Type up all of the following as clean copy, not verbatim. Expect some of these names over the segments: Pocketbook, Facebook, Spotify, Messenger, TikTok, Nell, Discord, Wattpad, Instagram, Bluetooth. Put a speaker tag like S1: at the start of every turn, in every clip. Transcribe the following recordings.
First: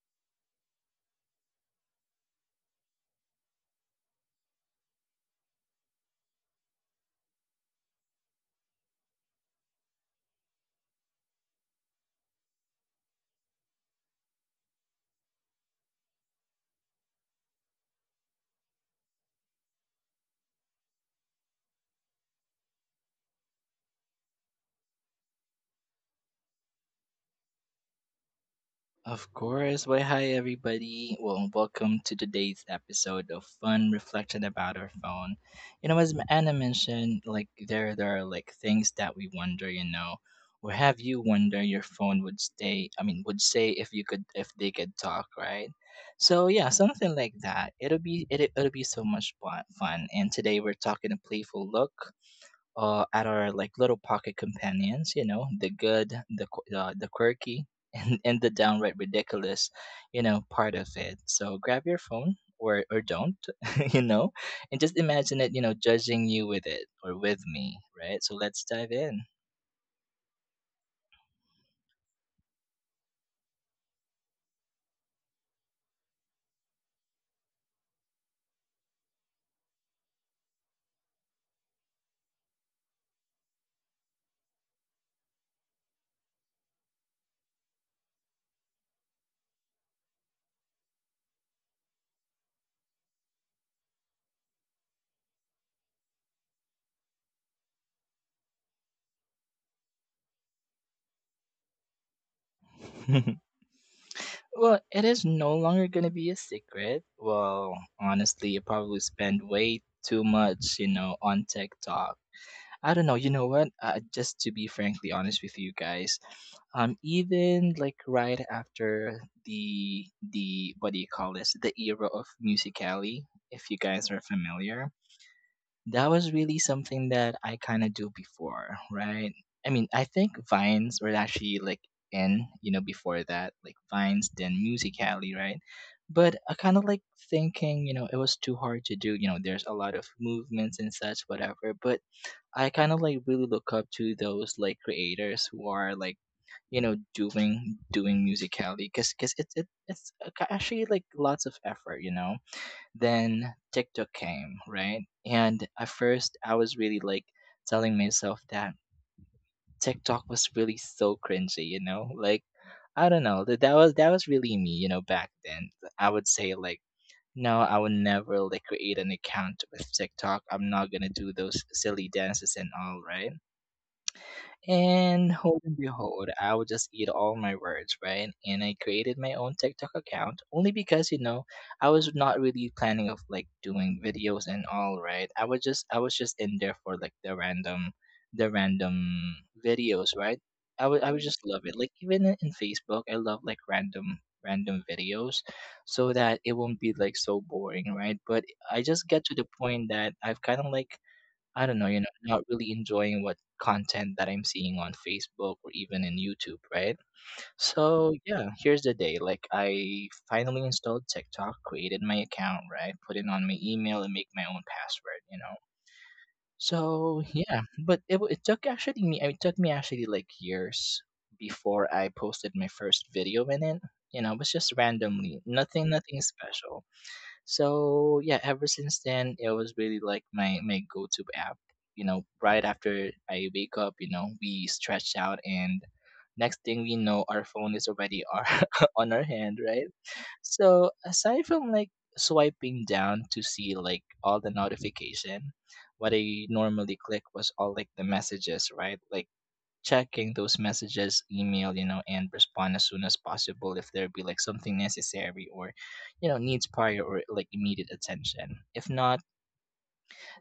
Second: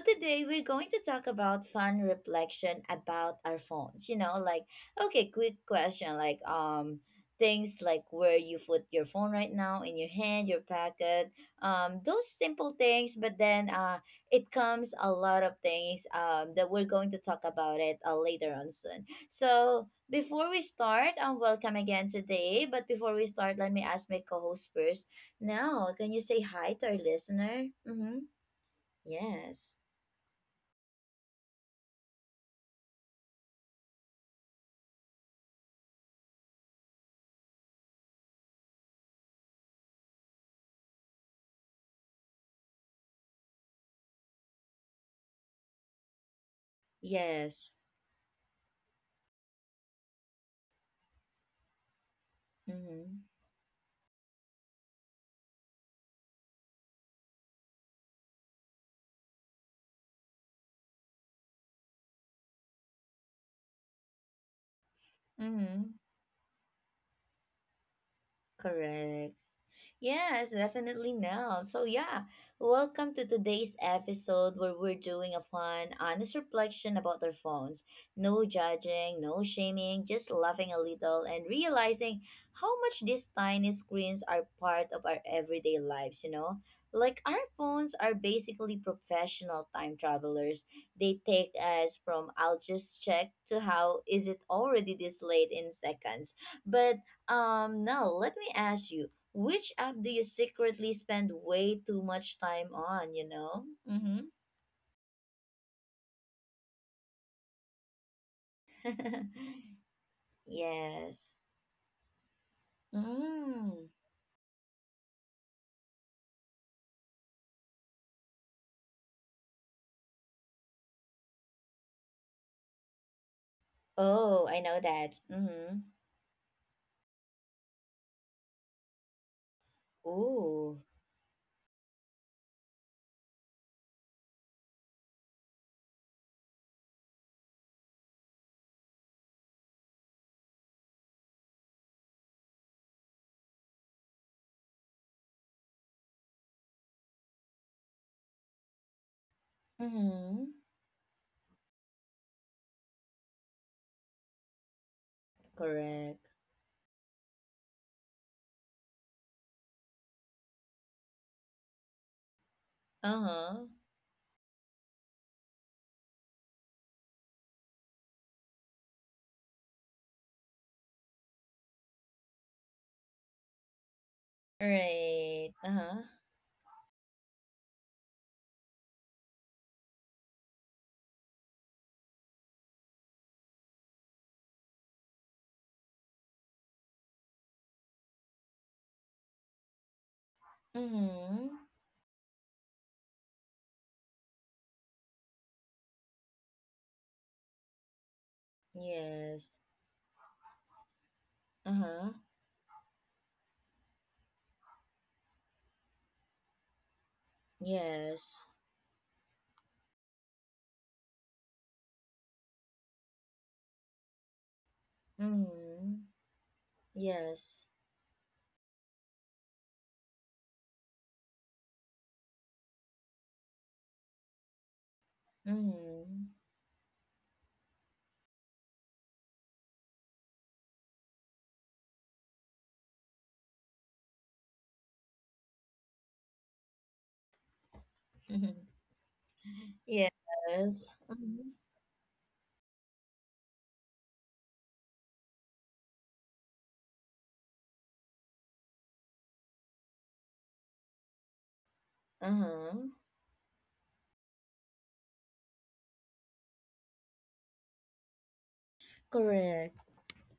S1: today we're going to talk about fun reflection about our phones. Okay, quick question like things like where you put your phone right now, in your hand, your pocket. Those simple things, but then it comes a lot of things that we're going to talk about it later on soon. So before we start, welcome again today. But before we start, let me ask my co-host first now. Can you say hi to our listener? Mm-hmm.
S2: Of
S1: Yes.
S2: course. Well, hi, everybody. Well, welcome to today's episode of Fun Reflection About Our Phone. You know, as Anna mentioned, like there are like things that we wonder. You know, or have you wonder your phone would stay? I mean, would say if you could, if they could talk, right? So yeah, something like that.
S1: Yes.
S2: It'll be so much fun. And today we're talking a playful look
S1: Mm-hmm.
S2: at our like little pocket companions. You know, the good, the quirky, and the downright ridiculous. You know, part of it. So grab your phone. Or don't, you know, and just imagine it, you know,
S1: Mm-hmm.
S2: judging you with it or with me, right? So let's dive in.
S1: Correct. Yes, definitely now. So, yeah, welcome to today's episode where we're doing a fun, honest reflection about our phones. No judging, no shaming, just laughing a little and realizing how much these tiny screens are part of our everyday lives, you know? Like, our phones are basically professional time travelers. They take us from "I'll just check" to "how is it already this late" in seconds. But, now let me ask you, which app do you secretly spend way too much time on, you know? Mm-hmm.
S2: Well, it is no longer going to be a secret. Well, honestly, you probably spend way too much, you know,
S1: Yes.
S2: on TikTok. I don't know. You know what?
S1: Mm.
S2: Just to be frankly honest with you guys, even like right after the what do you call this? The era of musically, if you guys are
S1: Oh, I know
S2: familiar,
S1: that. Mm-hmm.
S2: that was really something that I kind of do before, right? I mean, I think
S1: Ooh.
S2: vines were actually like in, you know, before that, like vines, then musically, right? But I kind of like thinking, you know, it was too hard to do. You know, there's a lot of movements and such, whatever. But I kind of like really look up to those like creators who are like, you know, doing musicality because it's it, it's a-
S1: Mm-hmm.
S2: actually like lots of effort, you know. Then TikTok came, right? And at
S1: Correct.
S2: first I was really like telling myself that TikTok was really so cringy, you know, like I don't know that,
S1: Uh-huh.
S2: that was that was really me, you know, back then. I would say like no, I would never like create an account with TikTok. I'm not gonna do those silly dances and all, right? And
S1: Right.
S2: hold and
S1: Uh-huh.
S2: behold, I would just eat all my words, right? And I created my own TikTok account only because, you know, I was not really planning of like doing videos and all, right? I was just in there for like the random videos, right? I would just
S1: Mm-hmm.
S2: love it. Like even in Facebook, I love like random videos so that it won't be like so boring, right? But I just get to the
S1: Yes.
S2: point that I've kind of like, I don't know, you know,
S1: Uh-huh.
S2: not really enjoying what content that I'm seeing on Facebook or even in YouTube, right? So
S1: Yes.
S2: yeah, here's the day. Like I finally installed TikTok, created my account, right? Put in on my email and make my own password, you know.
S1: Mm-hmm.
S2: So yeah,
S1: Yes.
S2: but it took actually me. It took me actually like years before I posted my first video in it. You know, it was just randomly, nothing, nothing
S1: Mm-hmm.
S2: special. So yeah, ever since then, it was really like my go-to app. You know, right after I wake up, you know, we stretch out, and next thing we know, our phone is already our, on our hand, right? So
S1: Yes.
S2: aside
S1: Mm-hmm.
S2: from like swiping down to see like all the notification, what I normally click was all like the messages, right? Like checking those messages, email, you know, and respond as
S1: Uh-huh.
S2: soon as possible if there be like something necessary or, you know, needs prior or like immediate attention. If not,
S1: Correct.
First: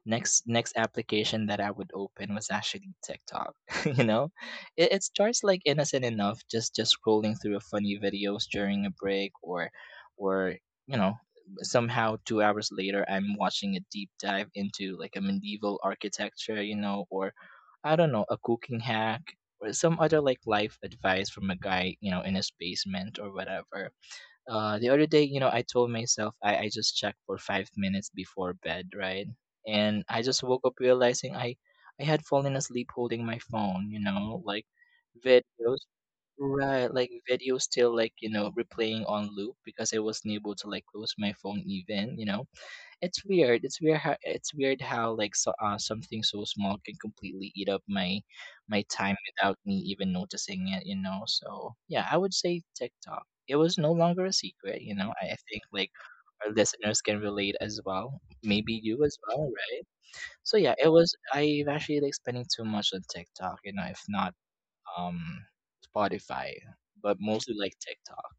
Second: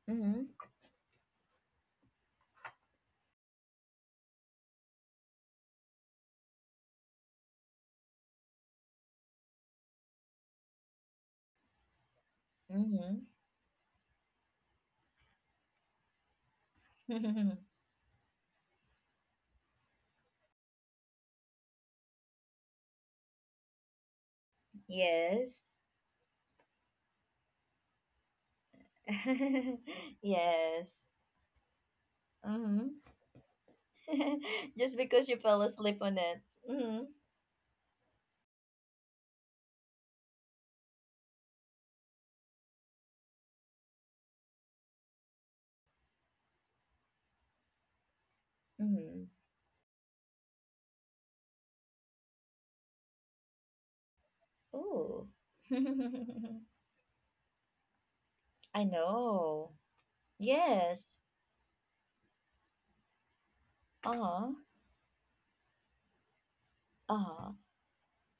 S2: Next
S1: Mm-hmm.
S2: next application that I would open was actually TikTok. You know, it starts like innocent enough, just scrolling through a funny videos during a break, or, you know, somehow 2 hours later I'm watching a deep dive into like a medieval architecture, you know, or
S1: Mm-hmm.
S2: I don't know, a cooking hack or some other like life advice from a guy, you know, in his basement or whatever. The other day, you know, I
S1: Yes.
S2: told myself I just checked for 5 minutes before bed, right? And I just woke up
S1: Yes.
S2: realizing I had fallen asleep
S1: Mm-hmm.
S2: holding my phone, you know, like
S1: Just because you fell
S2: videos,
S1: asleep on it.
S2: right?
S1: Mm-hmm.
S2: Like videos still like, you know, replaying on loop because I wasn't able to like close my phone even, you know. It's weird. It's weird how like so something so small can completely eat up my time
S1: Mm-hmm.
S2: without me even noticing it. You know, so yeah, I would say TikTok. It was no longer a secret. You know,
S1: Ooh.
S2: I think like our listeners can relate as well. Maybe
S1: I
S2: you as well,
S1: know.
S2: right? So yeah, it was.
S1: Yes.
S2: I've actually like spending too much on TikTok. You know, if not,
S1: Uh-huh.
S2: um Spotify, but
S1: Uh-huh.
S2: mostly like TikTok.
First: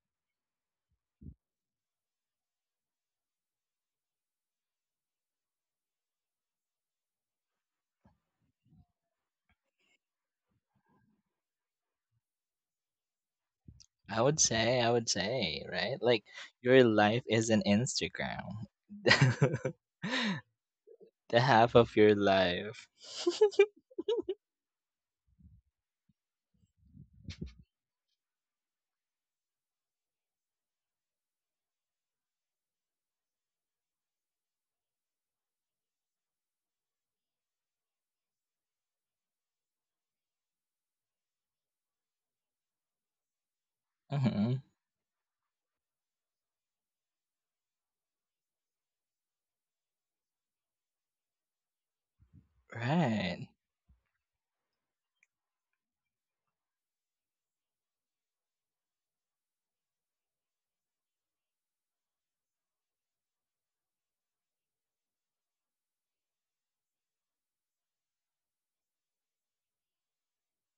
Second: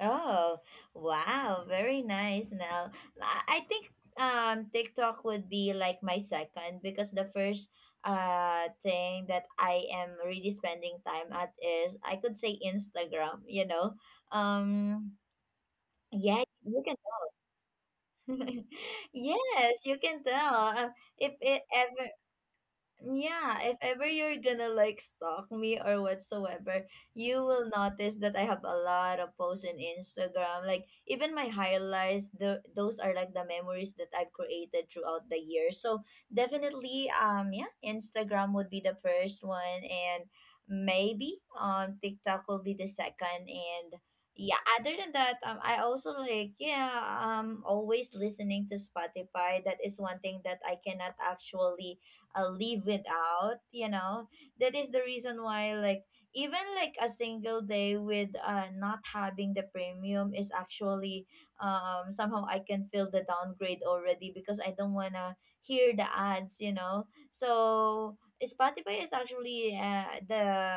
S1: Oh, wow. Very nice now. I think TikTok would be like my second, because the first thing that I am really spending time at is, I could say, Instagram, you know.
S2: I would say, I would
S1: Um
S2: say, right? Like
S1: Yeah, you
S2: your
S1: can.
S2: life is an Instagram.
S1: Yes, you can tell. If
S2: The
S1: it
S2: half of
S1: ever
S2: your life.
S1: Yeah, if ever you're gonna like stalk me or whatsoever, you will notice that I have a lot of posts in Instagram. Like even my highlights, the those are like the memories that I've created throughout the year. So definitely, yeah, Instagram would be the first one, and maybe TikTok will be the second, and yeah,
S2: Mhm.
S1: other than that, I also like, yeah, always listening to Spotify. That is one thing that I cannot actually leave it
S2: Right.
S1: out, you know. That is the reason why, like, even like a single day with not having the premium is actually somehow, I can feel the downgrade already, because I don't want to hear the ads, you know. So Spotify is actually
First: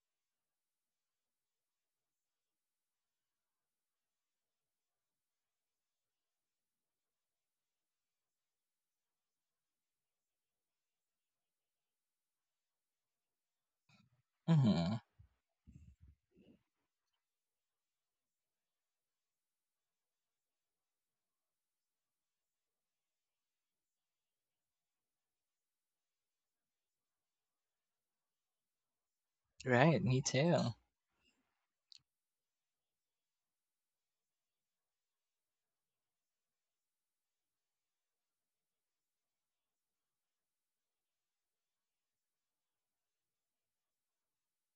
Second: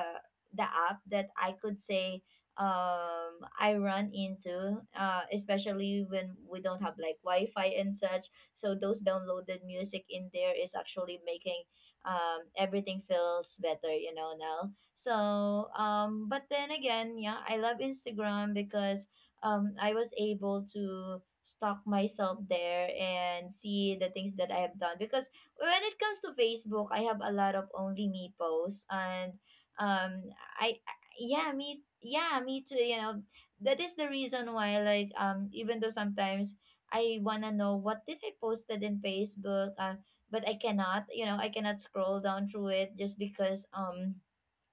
S1: the app that I could say, I run into, especially when we don't have like Wi-Fi and such. So those downloaded music in there is actually making everything feels better, you know now.
S2: Mhm.
S1: So but then again, yeah, I love Instagram because I was able to stalk myself there and see the things that I have done. Because when it comes to Facebook, I have a lot of "only me" posts, and
S2: Right, me
S1: um
S2: too.
S1: me too, you know. That is the reason why, like, even though sometimes I wanna know what did I posted in Facebook, but I cannot, you know, I cannot scroll down through it just because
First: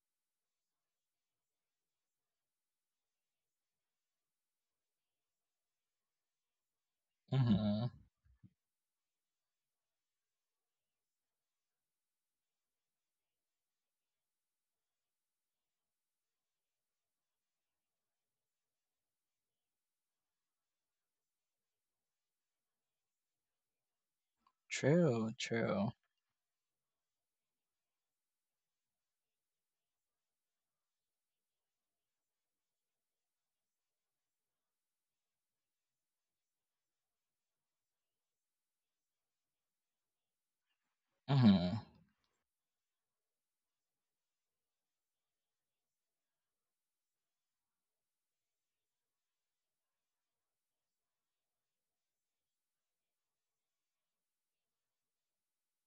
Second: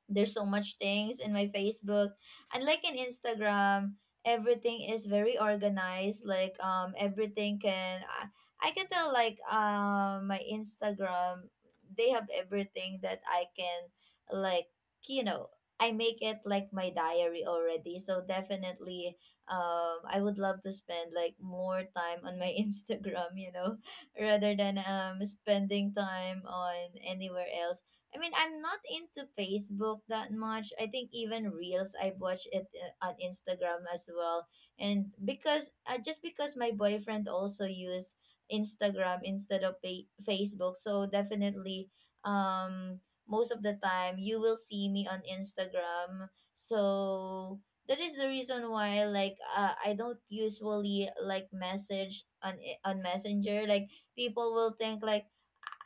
S1: there's so much things in my Facebook. Unlike in Instagram, everything is very organized. Like, everything
S2: Mhm.
S1: can I can tell like, my Instagram, they have everything that I can, like, you know, I make it like my diary already. So definitely, I would love to spend like more time on my Instagram, you know, rather than
S2: True, true.
S1: spending time on anywhere else. I mean, I'm not into Facebook that much. I think even Reels, I've watched it on Instagram as well. And because just because my boyfriend also use Instagram instead of Facebook, so
S2: Mhm.
S1: definitely um most of the time you will see me on Instagram. So that is the reason why, like, I don't usually like message on on Messenger. Like, people will think, like,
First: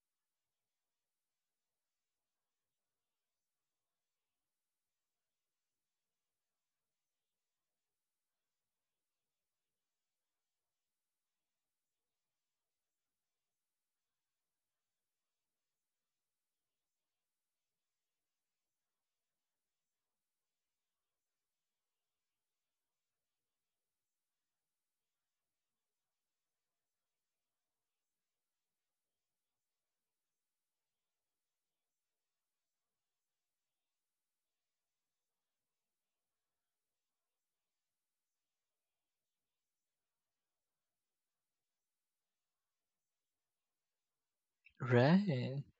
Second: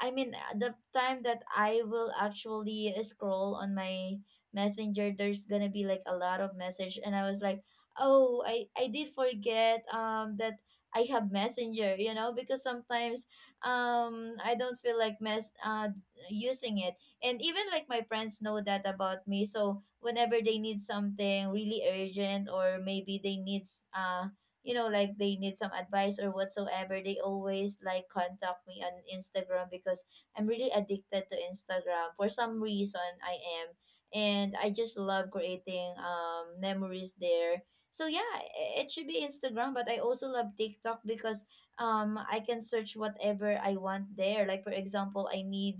S1: I mean, the time that I will actually scroll on my messenger, there's gonna be like a lot of message, and I was like, oh, I did forget that I have messenger, you know, because sometimes I don't feel like mess using it. And even like my friends know that about me, so whenever they need something really urgent, or maybe they need, uh you know, like, they need some advice or whatsoever, they always like contact me on Instagram, because I'm really addicted to Instagram for some reason, I am. And I just love creating memories there. So yeah, it should be Instagram, but I also love TikTok because I can search whatever I want there, like, for example, I
S2: Right.
S1: need,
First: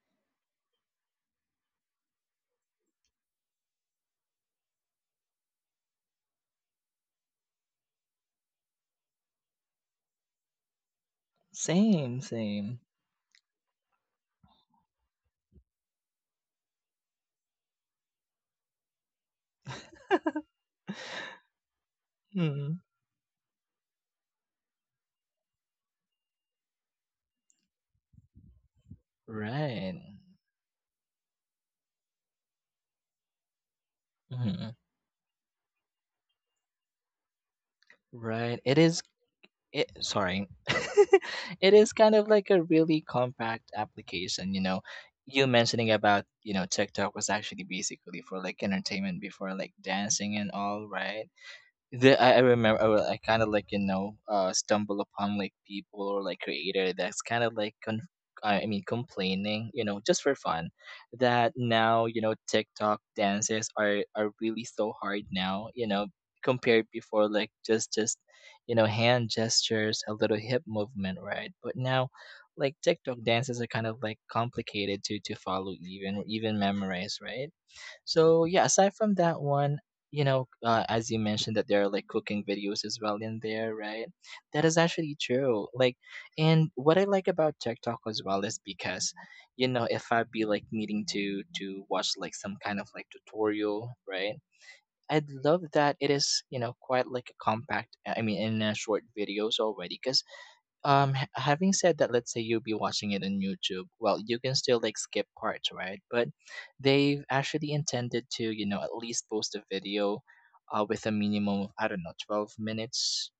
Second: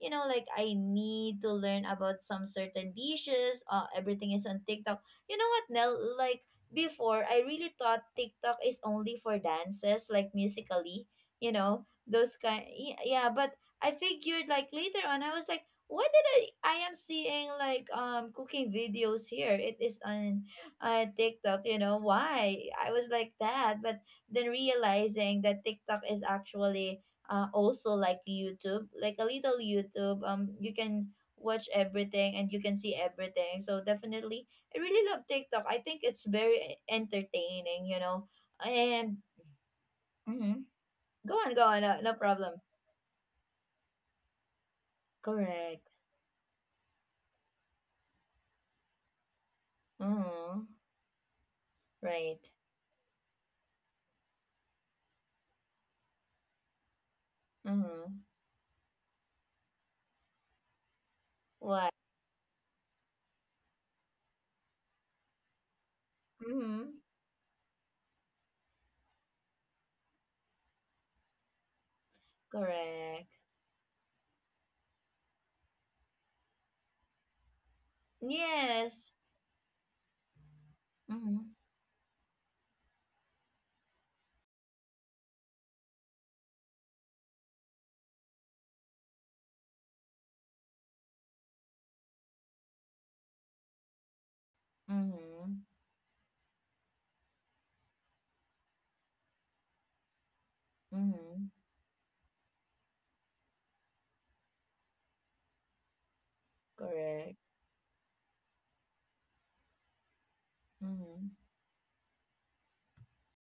S1: you know, like, I need to learn about some certain dishes, everything is on TikTok. You know what, Nell, like, before, I really thought TikTok is only for dances, like musically, you know,
S2: Same,
S1: those kind.
S2: same.
S1: Yeah, but I figured like later on, I was like, why did I? I am seeing like cooking videos here. It is on TikTok, you know why?
S2: Hmm.
S1: I was like that, but then realizing that TikTok is actually also like YouTube, like a little
S2: Right.
S1: YouTube. You can watch everything and you can see everything. So definitely,
S2: Hmm.
S1: I really love TikTok. I think it's very entertaining, you know.
S2: Right. It is,
S1: And
S2: it sorry.
S1: mhm. Go on, go
S2: It
S1: on.
S2: is
S1: No, no
S2: kind of like
S1: problem.
S2: a really compact application, you know. You
S1: Correct.
S2: mentioning about, you know, TikTok was actually basically for like entertainment before like dancing and
S1: Mm-hmm.
S2: all, right? I
S1: Right.
S2: remember I kind of like, you know, stumble upon like people or like creator that's kind of like
S1: Mm-hmm.
S2: I mean complaining, you know, just for fun that
S1: What?
S2: now, you know, TikTok dances are really so hard now, you know,
S1: Mm-hmm.
S2: compared before like just you know hand gestures, a little hip movement, right? But now like TikTok
S1: Correct.
S2: dances are kind of like complicated to follow, even memorize, right? So yeah, aside
S1: Yes.
S2: from that one, you know, as you
S1: Mm-hmm.
S2: mentioned that there are like cooking videos as well in there, right? That is actually true. Like, and what I like about TikTok as well is because, you know, if I'd be like needing to watch like some kind of like tutorial, right? I'd
S1: Mm-hmm.
S2: love that it is, you know, quite like a compact. I mean, in a short videos already, because
S1: Mm-hmm.
S2: having said that, let's say you'll be watching it on YouTube. Well, you can still like skip parts, right? But they've
S1: Correct.
S2: actually intended to, you know, at least post a video, with a
S1: Mm-hmm.
S2: minimum of I don't know, 12 minutes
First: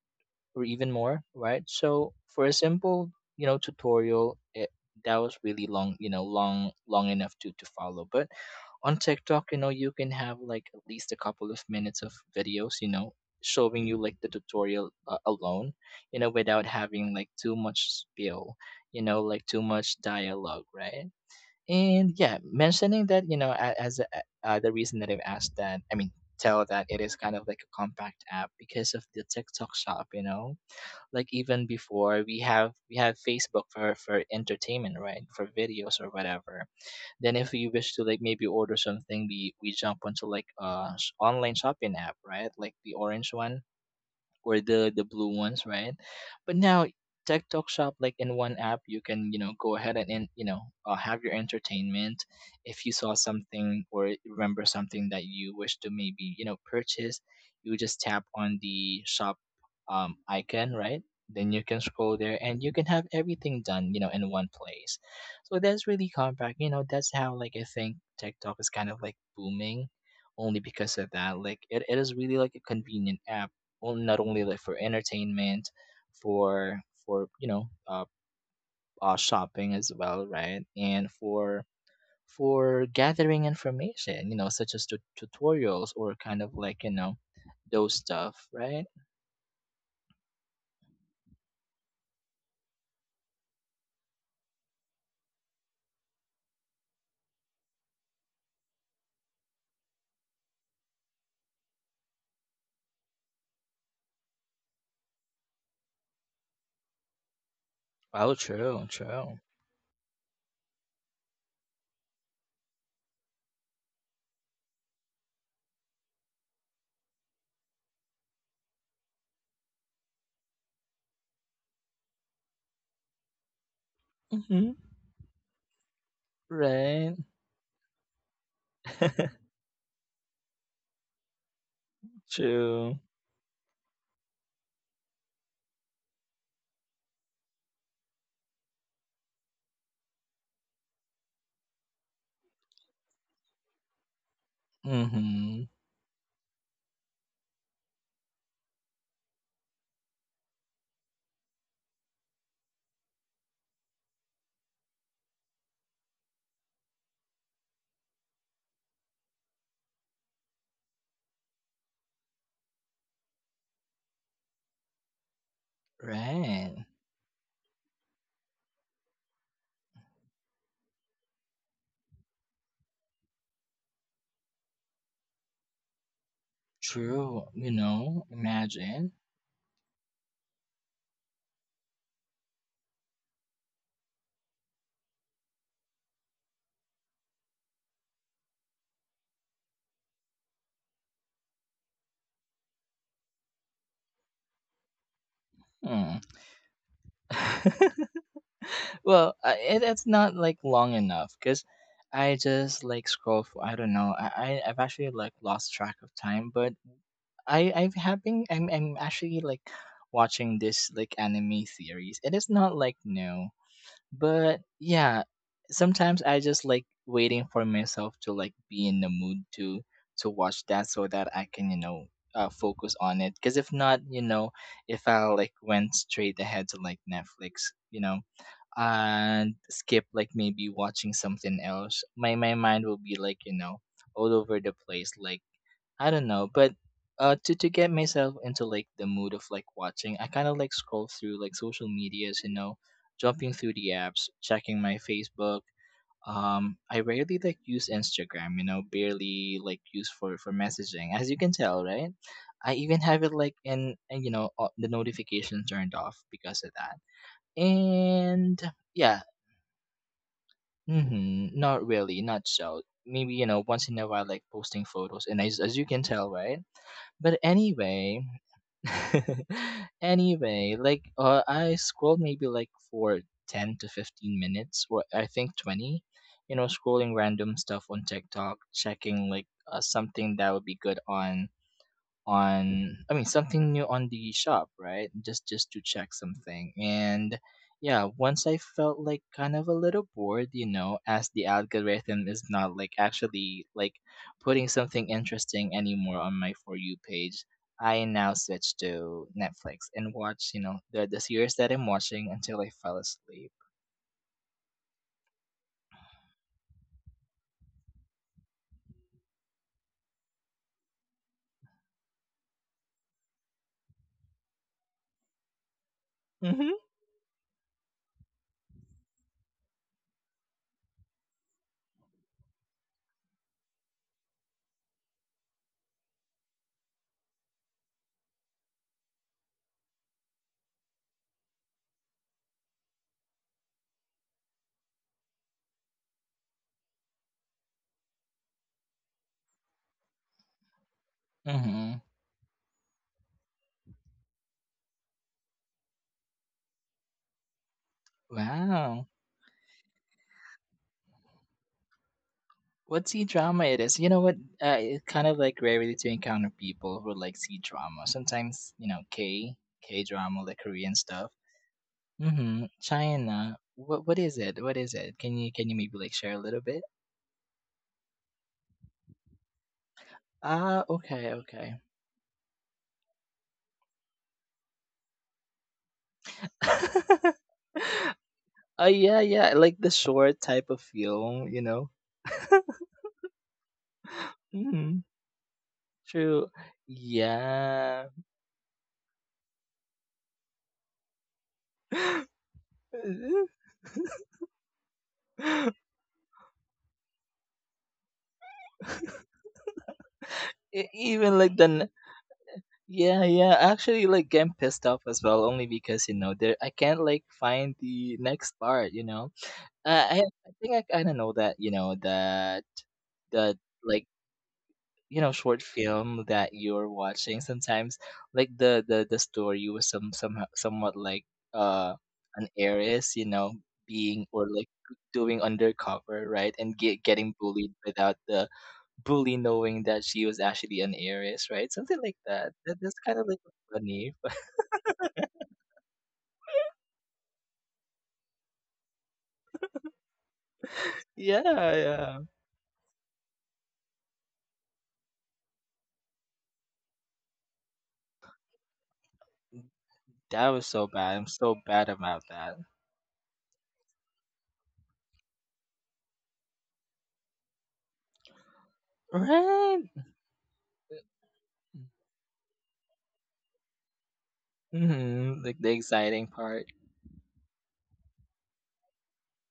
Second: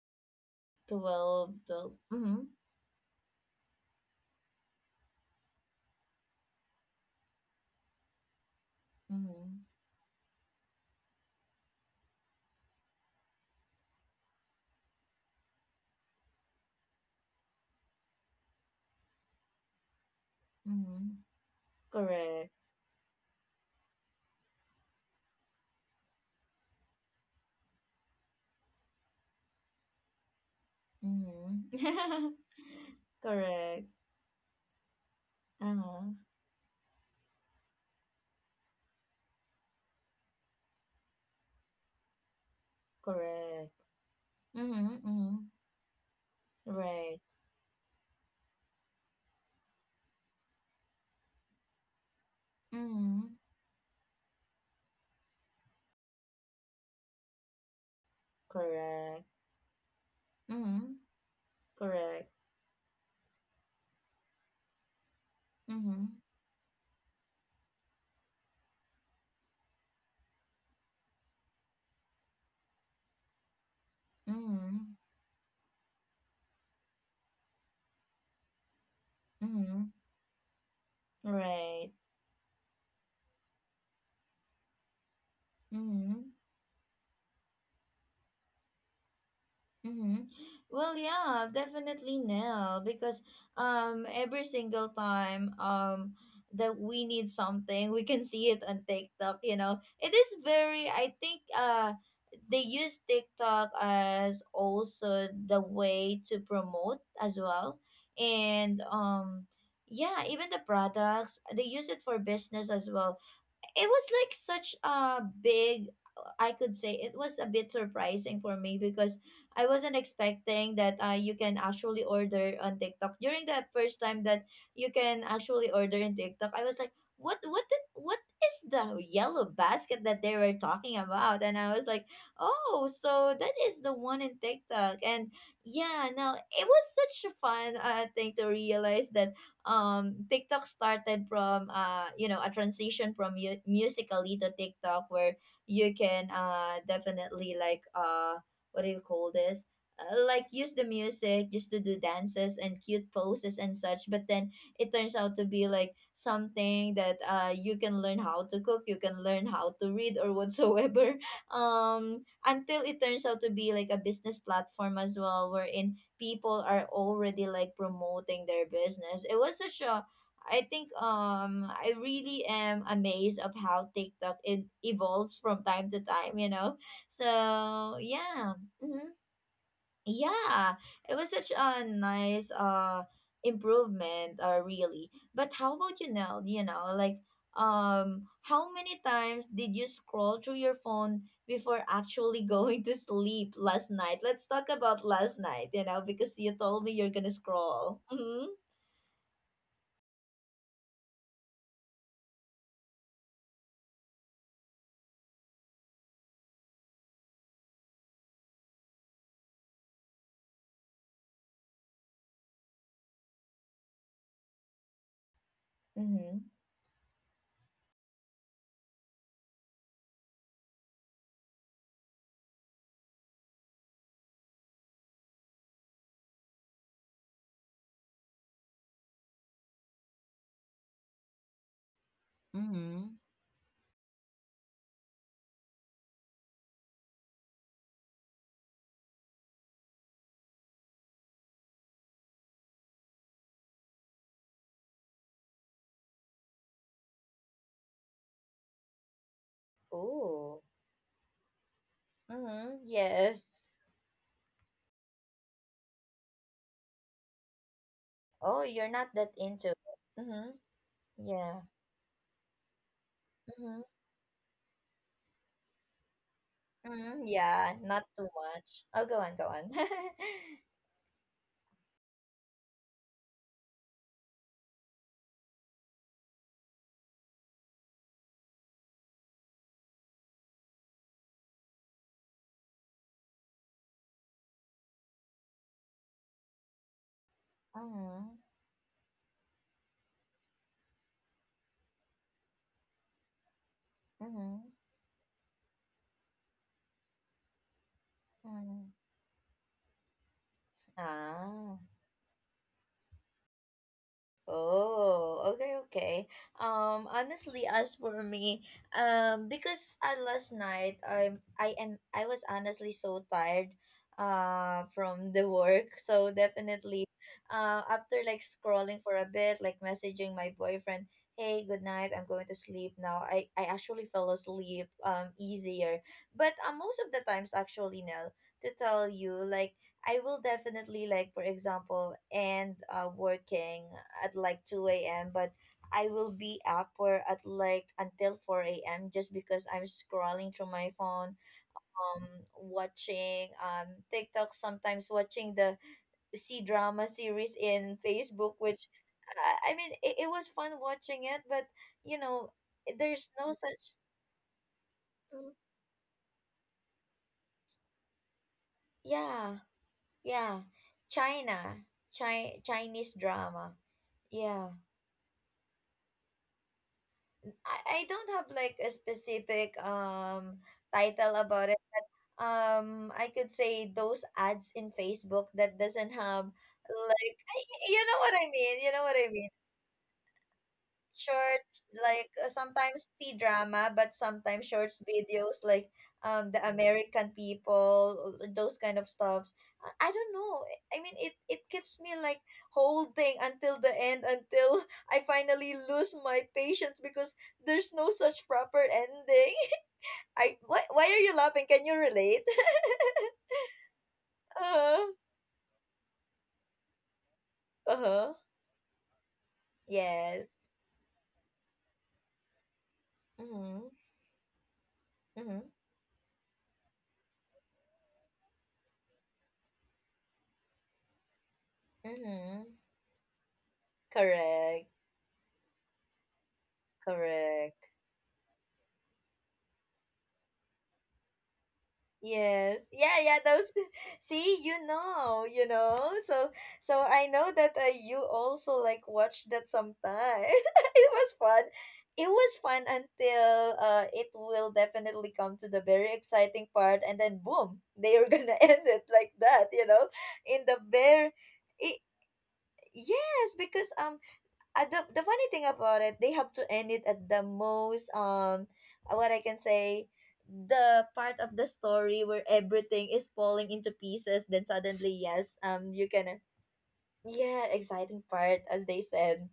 S2: or even more,
S1: 12,
S2: right?
S1: 12.
S2: So
S1: Mm-hmm.
S2: for a simple, you know, tutorial, it, that was really long, you know, long, long enough to follow. But on TikTok, you know,
S1: Mm-hmm.
S2: you can have like at least a couple of minutes of videos, you know, showing you like the tutorial alone, you know, without having like too much spiel, you know, like too much dialogue, right?
S1: Mm-hmm.
S2: And yeah,
S1: Correct.
S2: mentioning that, you know, as a, the reason that I've asked that, I mean, tell that it is kind of like a compact app because of the TikTok shop, you know, like even before
S1: Mm-hmm.
S2: we have we have Facebook
S1: Correct.
S2: for entertainment, right? For videos or
S1: Uh-huh.
S2: whatever. Then if we wish to like maybe order something, we jump onto like online shopping app, right? Like the orange one
S1: Correct.
S2: or the
S1: Mm-hmm.
S2: the
S1: Mm-hmm.
S2: blue ones, right? But now
S1: Right.
S2: TikTok Shop, like in one app, you can, you know, go ahead and, you know, have your entertainment. If you saw
S1: Mm-hmm.
S2: something or remember something that you wish to maybe, you know, purchase, you just tap on the
S1: Correct.
S2: shop icon,
S1: Mm-hmm.
S2: right? Then you can scroll
S1: Correct.
S2: there and you can have everything done, you know, in one place. So that's
S1: Mm-hmm.
S2: really compact. You know, that's how like I think TikTok is kind of like booming only because of that. Like it is really like a convenient app, well, not only like for
S1: Mm-hmm.
S2: entertainment, for for, you know, shopping
S1: Mm-hmm.
S2: as well, right? And
S1: Right.
S2: for gathering information, you know, such as tutorials or
S1: Mm-hmm.
S2: kind of like, you know, those stuff, right?
S1: Mm-hmm. Well, yeah, definitely Nell, because every single time that we need something, we can see it on TikTok, you know. It is very, I think, they use TikTok as also the way to promote as well.
S2: Oh,
S1: And
S2: true, true.
S1: yeah, even the products, they use it for business as well. It was like such a big, I could say, it was a bit surprising for me, because I wasn't expecting that, you can actually order on TikTok. During that first time that
S2: Mm-hmm.
S1: you can actually order in TikTok, I was like,
S2: Right.
S1: what did, what is the yellow basket that they were talking about? And I was like, oh,
S2: True.
S1: so that is the one in TikTok. And yeah, now it was such a fun thing to realize that, TikTok started from, you know, a transition from musically to TikTok, where
S2: Mm-hmm.
S1: you can definitely like, what do you call this uh, like, use the music just to do dances and cute poses and such. But then, it turns out to be like something that, you can learn how to cook, you can learn how to read or whatsoever. Until it turns out to be like a business platform as well, wherein people
S2: Right.
S1: are already like promoting their business. It was such a, I think, I really am amazed of how TikTok, it evolves from time to time, you know.
S2: True. You
S1: So
S2: know,
S1: yeah.
S2: imagine.
S1: Hmm. Yeah, it was such a nice improvement, really. But how about you now, you know, like, how many times did you scroll through your phone before actually going to sleep last night? Let's talk about last night, you know,
S2: Hmm.
S1: because you told me you're gonna scroll. Mm-hmm.
S2: Well, I, it, it's not like long enough because I just like scroll for I don't know. I I've actually like lost track of time, but I I've have been I'm actually like watching this like anime series. It is not like new. But yeah, sometimes I
S1: Mm-hmm.
S2: just like waiting for myself to like be in the mood to watch that so that I can, you know, focus on it. Because if not, you know, if I like went straight ahead to like Netflix, you know, and skip like maybe watching something else, my mind will be
S1: Mm-hmm.
S2: like, you know, all over the place, like I don't know, but to get myself into like the mood of like watching, I kind of like scroll through like social medias, you know, jumping through the apps, checking my Facebook. I rarely like use Instagram, you know, barely like use for
S1: Oh.
S2: messaging, as you can tell, right? I
S1: Mm-hmm.
S2: even have it like
S1: Yes.
S2: in you know the notification turned off because of that. And
S1: Oh, you're not
S2: yeah,
S1: that into it. Mm-hmm.
S2: hmm,
S1: Yeah.
S2: not really, not so. Maybe you know
S1: Mm-hmm.
S2: once in a while like posting photos, and as you can tell, right?
S1: Mm,
S2: But
S1: yeah, not
S2: anyway,
S1: too much. Oh, go on, go on.
S2: anyway, like I scrolled maybe like for 10 to 15 minutes, or I think 20, you know, scrolling random stuff on TikTok, checking like something that would be good on I mean something new on the shop, right? Just to check something. And yeah,
S1: Mm-hmm,
S2: once I felt like kind of a little bored, you know, as the algorithm is not like actually like
S1: mm-hmm,
S2: putting something interesting anymore on my For You page, I now switch
S1: mm-hmm.
S2: to Netflix and watch, you know, the series that
S1: Ah.
S2: I'm watching until I fell asleep.
S1: Oh, okay, okay. Honestly, as for me, because last night I'm I am I was honestly so tired, from the work. So
S2: Hmm.
S1: definitely, after like scrolling for a bit, like messaging my boyfriend, hey, good night, I'm going to sleep now. I actually fell asleep easier, but most of the times, actually, now, to tell you, like, I will definitely, like, for example, end working at like 2 a.m., but I will be up for at like until 4 a.m., just because I'm scrolling through my phone,
S2: Mm-hmm.
S1: um watching TikTok, sometimes watching the C drama series in Facebook, which
S2: Wow,
S1: I mean, it was fun watching it, but you know,
S2: what C
S1: there's no
S2: drama it
S1: such.
S2: is. You know what? It's kind of
S1: Mm.
S2: like rarely to encounter people who like C drama. Sometimes you know K
S1: Yeah.
S2: K drama, like
S1: Yeah.
S2: Korean stuff.
S1: China.
S2: Mm-hmm.
S1: Chinese
S2: China.
S1: drama.
S2: What is it?
S1: Yeah.
S2: What is it? Can you maybe like share a little bit?
S1: I don't have like a specific
S2: Ah, okay,
S1: title about it.
S2: okay.
S1: I could say those ads in Facebook that doesn't have like, you know what I mean.
S2: Oh
S1: You know what
S2: yeah,
S1: I mean.
S2: yeah, like the short type of film, you
S1: Short,
S2: know.
S1: like sometimes see drama but sometimes
S2: Mm,
S1: shorts videos, like
S2: true.
S1: the American
S2: Yeah.
S1: people, those kind of stuffs. I don't know. I mean it keeps me
S2: E-
S1: like holding until the end until I finally lose my patience because there's no such proper ending. Why are
S2: Even
S1: you
S2: like
S1: laughing? Can
S2: the
S1: you relate?
S2: yeah, yeah. Actually, like getting pissed off
S1: Uh-huh.
S2: as well, only because you know there I can't like find the
S1: Uh-huh.
S2: next part. You know, uh, I I
S1: Yes.
S2: think I kind of know that you know that that
S1: Mm-hmm.
S2: like you know
S1: Mm-hmm.
S2: short film that you're watching sometimes like the story was somehow somewhat like uh an
S1: Mm-hmm.
S2: heiress, you know, being or like
S1: Correct.
S2: doing undercover, right? And getting bullied
S1: Correct.
S2: without the bully knowing that she was actually an heiress, right? Something like that,
S1: Yes.
S2: that that's
S1: Yeah,
S2: kind of
S1: yeah,
S2: like
S1: those.
S2: funny.
S1: See, you know, you know. So I know that, you also like watch that sometime. It was
S2: Yeah,
S1: fun. It
S2: yeah.
S1: was fun until it will definitely come to the very exciting part, and then boom, they are going to end it like that, you know.
S2: That
S1: In
S2: was
S1: the
S2: so bad. I'm
S1: very
S2: so bad
S1: it,
S2: about that.
S1: yes, because the funny thing about it, they have to end it at the most, what I can
S2: Right?
S1: say, the part of the story where everything is falling into pieces, then suddenly,
S2: Hmm,
S1: yes,
S2: like the
S1: you
S2: exciting
S1: can.
S2: part.
S1: Yeah, exciting part, as they said.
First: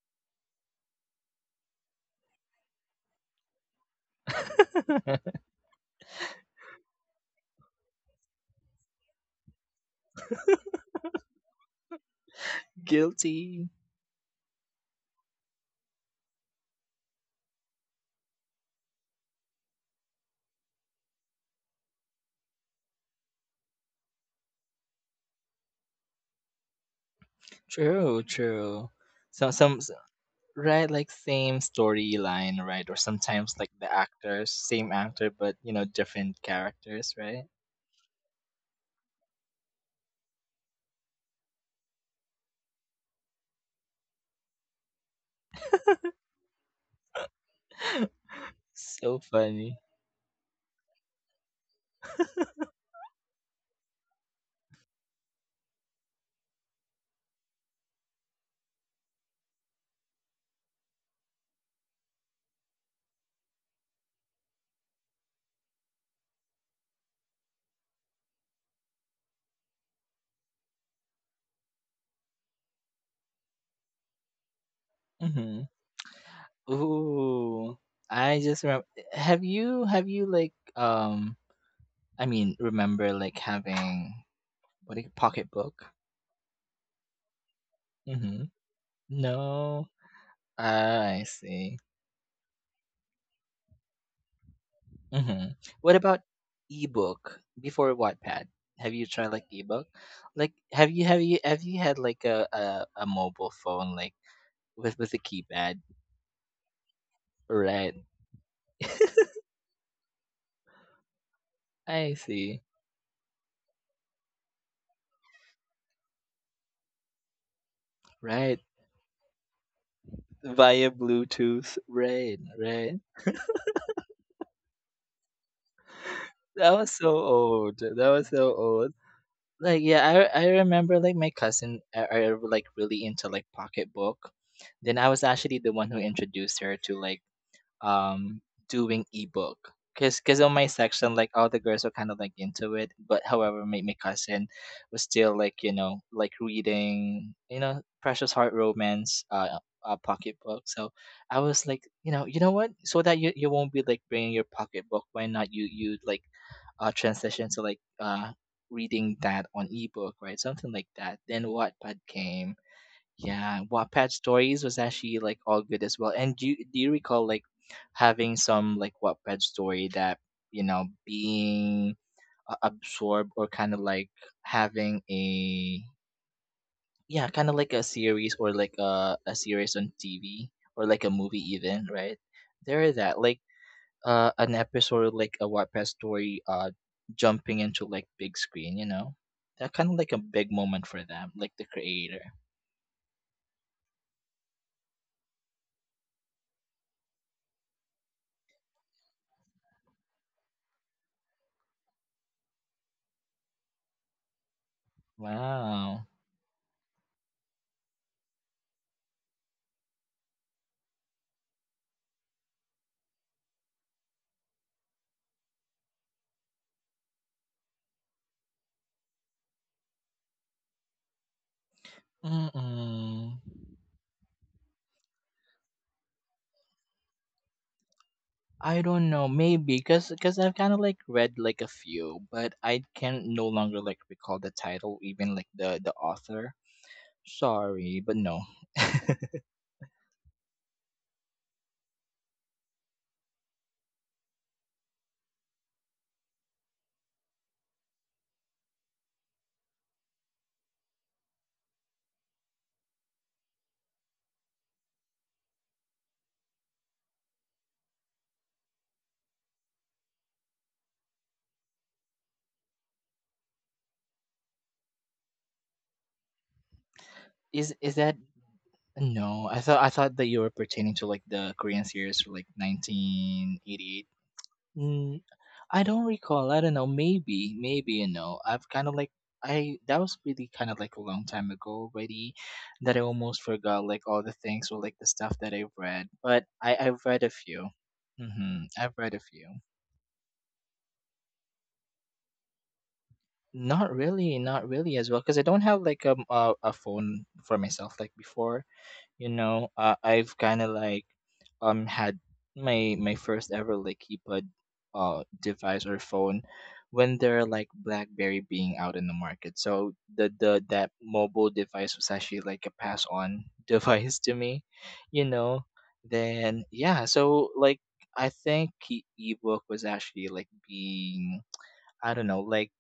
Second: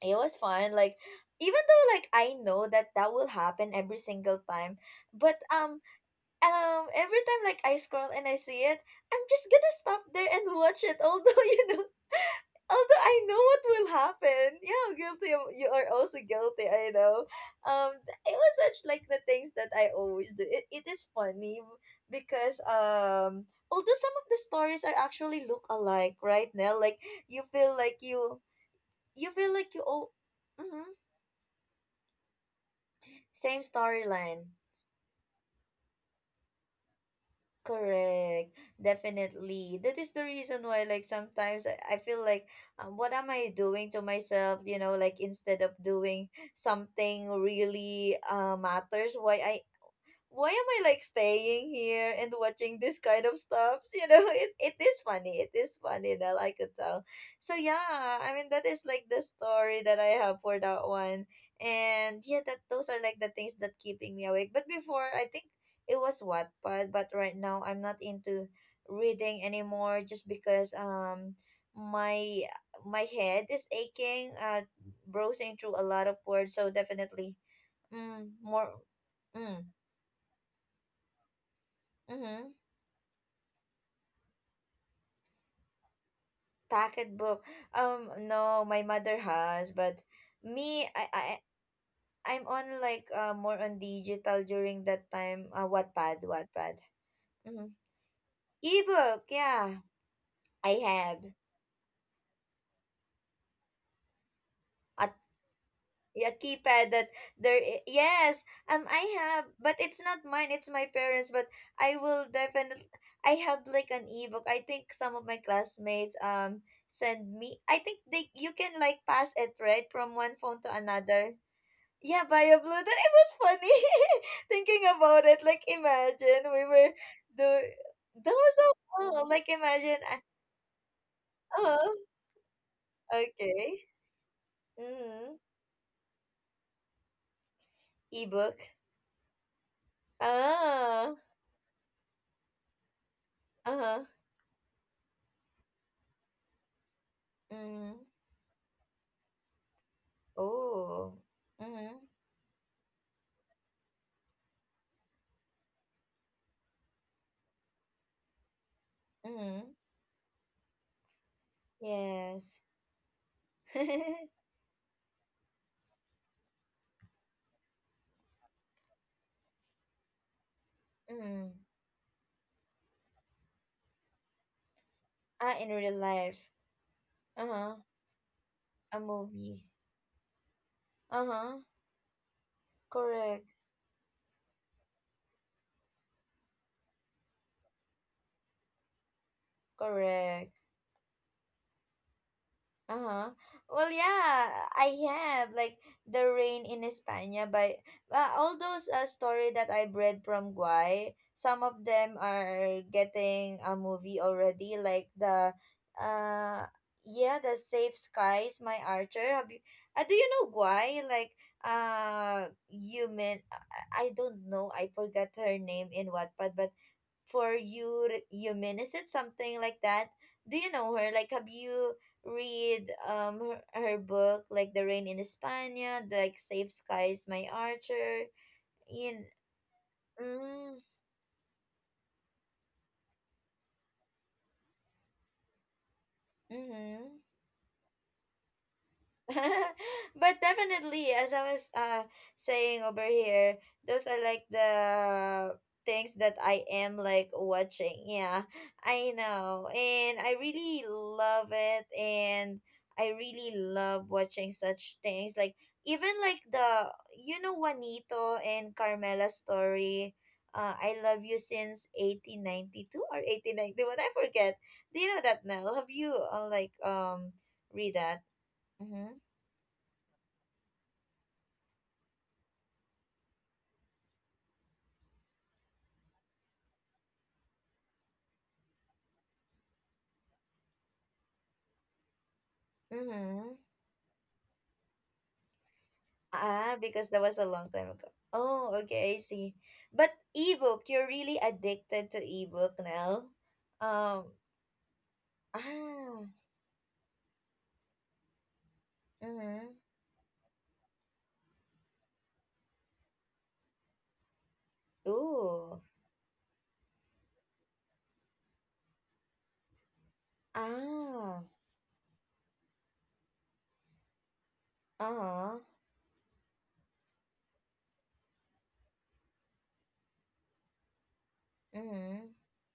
S1: It was fun, like, even though, like, I know that that will happen every single time, but every time, like, I scroll and I see it, I'm just gonna stop there and watch it, although, you know, although I know what
S2: Guilty.
S1: will happen. Yeah, guilty. You are also guilty. I know. It was such like the things that I always do. It is funny because, although some of the stories are actually look alike, right now, like you feel like
S2: True,
S1: you
S2: true.
S1: you feel
S2: Some,
S1: like
S2: some,
S1: you
S2: s-
S1: all, mm-hmm,
S2: right? Like same storyline, right? Or sometimes
S1: same
S2: like the
S1: storyline.
S2: actors, same actor, but you know, different characters, right?
S1: Correct. Definitely. That is the reason why, like, sometimes I feel like, what am I doing to myself? You know, like, instead of doing something really,
S2: So
S1: matters,
S2: funny.
S1: why am I like staying here and watching this kind of stuffs? You know, it is funny. It is funny that I could tell. So yeah, I mean that is like the story that I have for that one. And yeah, that those are like the things that keeping me awake. But before, I think it was Wattpad, but right now I'm not into reading anymore just because, my my head is aching, browsing
S2: Hmm.
S1: through a lot of words, so definitely.
S2: Ooh,
S1: Mm,
S2: I just
S1: more.
S2: remember. Have
S1: Mm.
S2: you like um? I
S1: Mm-hmm.
S2: mean, remember like having what do you pocketbook?
S1: Pocketbook.
S2: Mhm.
S1: No, my mother has,
S2: No.
S1: but me,
S2: Ah, I see.
S1: I'm on, like, more on digital during that time.
S2: Mhm. What about
S1: Wattpad, Wattpad.
S2: ebook
S1: Mm-hmm.
S2: before Wattpad? Have you tried
S1: Ebook,
S2: like
S1: yeah,
S2: ebook? Like
S1: I
S2: have you
S1: have
S2: had like a mobile phone like
S1: a,
S2: with a keypad?
S1: a keypad that there.
S2: Right.
S1: Yes, I have, but it's not mine. It's my parents'. But I
S2: I
S1: will
S2: see.
S1: definitely. I have like an ebook. I think some of my classmates send me. I think they you
S2: Right.
S1: can like pass it right from one phone to
S2: Via
S1: another.
S2: Bluetooth.
S1: Yeah,
S2: Right.
S1: Bio Blue. Then
S2: Right.
S1: it was funny, thinking about it. Like, imagine we
S2: That was
S1: were
S2: so
S1: do.
S2: old. That was
S1: That
S2: so
S1: was so
S2: old.
S1: cool. Like,
S2: Like
S1: imagine.
S2: yeah, I remember like my cousin
S1: Oh,
S2: are like really into like
S1: okay.
S2: pocketbook. Then I was
S1: Mm-hmm.
S2: actually the one who introduced her to like um
S1: Ebook.
S2: doing ebook. Because on my section
S1: Ah.
S2: like all the girls were kind of like into it, but however
S1: Uh
S2: my
S1: huh.
S2: cousin was still like you know like reading you know
S1: Mm.
S2: Precious Heart Romance, a pocketbook. So
S1: Oh.
S2: I was like,
S1: Mm-hmm.
S2: you know, you know what, so that you won't be like bringing your pocketbook, why not you like transition to like reading that on
S1: Mm-hmm.
S2: ebook, right? Something like that. Then Wattpad came.
S1: Yes.
S2: Yeah, Wattpad stories was actually like all good as well. And do you recall like having some like Wattpad story that you know
S1: Mm.
S2: being absorbed or kind of like having
S1: Ah, in
S2: a
S1: real life.
S2: yeah
S1: Uh
S2: kind of like
S1: huh.
S2: a series or like
S1: A
S2: a
S1: movie.
S2: series on TV or like a
S1: Uh
S2: movie
S1: huh.
S2: even, right? There is that like
S1: Correct.
S2: an episode like a Wattpad story jumping into like big screen, you know, that kind of like a big
S1: Correct.
S2: moment for them like the creator.
S1: Uh-huh. Well, yeah, I have like The Rain in España by, all those, story that I've read from Guy. Some of them are getting a movie already, like the,
S2: Wow.
S1: uh yeah, The Safe Skies, My Archer. Have you, do you know Guy? Like, human, I don't know. I forgot her name in Wattpad, but for you it something like that. Do you know her, like have you read,
S2: Mm-mm.
S1: her book, like The Rain in España, the, like Safe Skies My Archer.
S2: I don't
S1: In.
S2: know, maybe because I've kind
S1: Mm.
S2: of like read like a few, but I can no longer like recall the title, even like the author.
S1: Mm-hmm.
S2: Sorry, but no.
S1: But definitely, as I was, saying over here, those are like the things that I am like watching, yeah. I know, and I really love it, and I really love watching such things like, even like the, you know, Juanito and Carmela story, I Love You Since 1892 or 1891. I forget. Do you know that now? Have you, like,
S2: Is
S1: read
S2: that
S1: that? Mm-hmm.
S2: no? I thought that you were pertaining to like the Korean series for like 1988. I don't recall. I don't know. You know, I, that was really kind of like a long time ago already that I almost
S1: Mm-hmm.
S2: forgot like all the things or like the stuff that I've read. But
S1: Ah,
S2: I've
S1: because that
S2: read a
S1: was a
S2: few.
S1: long time ago.
S2: Mm-hmm.
S1: Oh,
S2: I've read
S1: okay, I
S2: a
S1: see.
S2: few.
S1: But ebook, you're really addicted to ebook now.
S2: Not
S1: Um,
S2: really, not really as well, because I don't have like
S1: ah,
S2: a phone for myself like before. You know
S1: mm-hmm.
S2: I've kind of like had my first ever like keypad
S1: Ooh,
S2: device or phone when there are like BlackBerry being out in the market. So the that
S1: ah,
S2: mobile device was actually like a pass on device to me, you
S1: uh-huh.
S2: know. Then yeah, so like I think ebook was actually like being I don't
S1: Mm-hmm.
S2: know like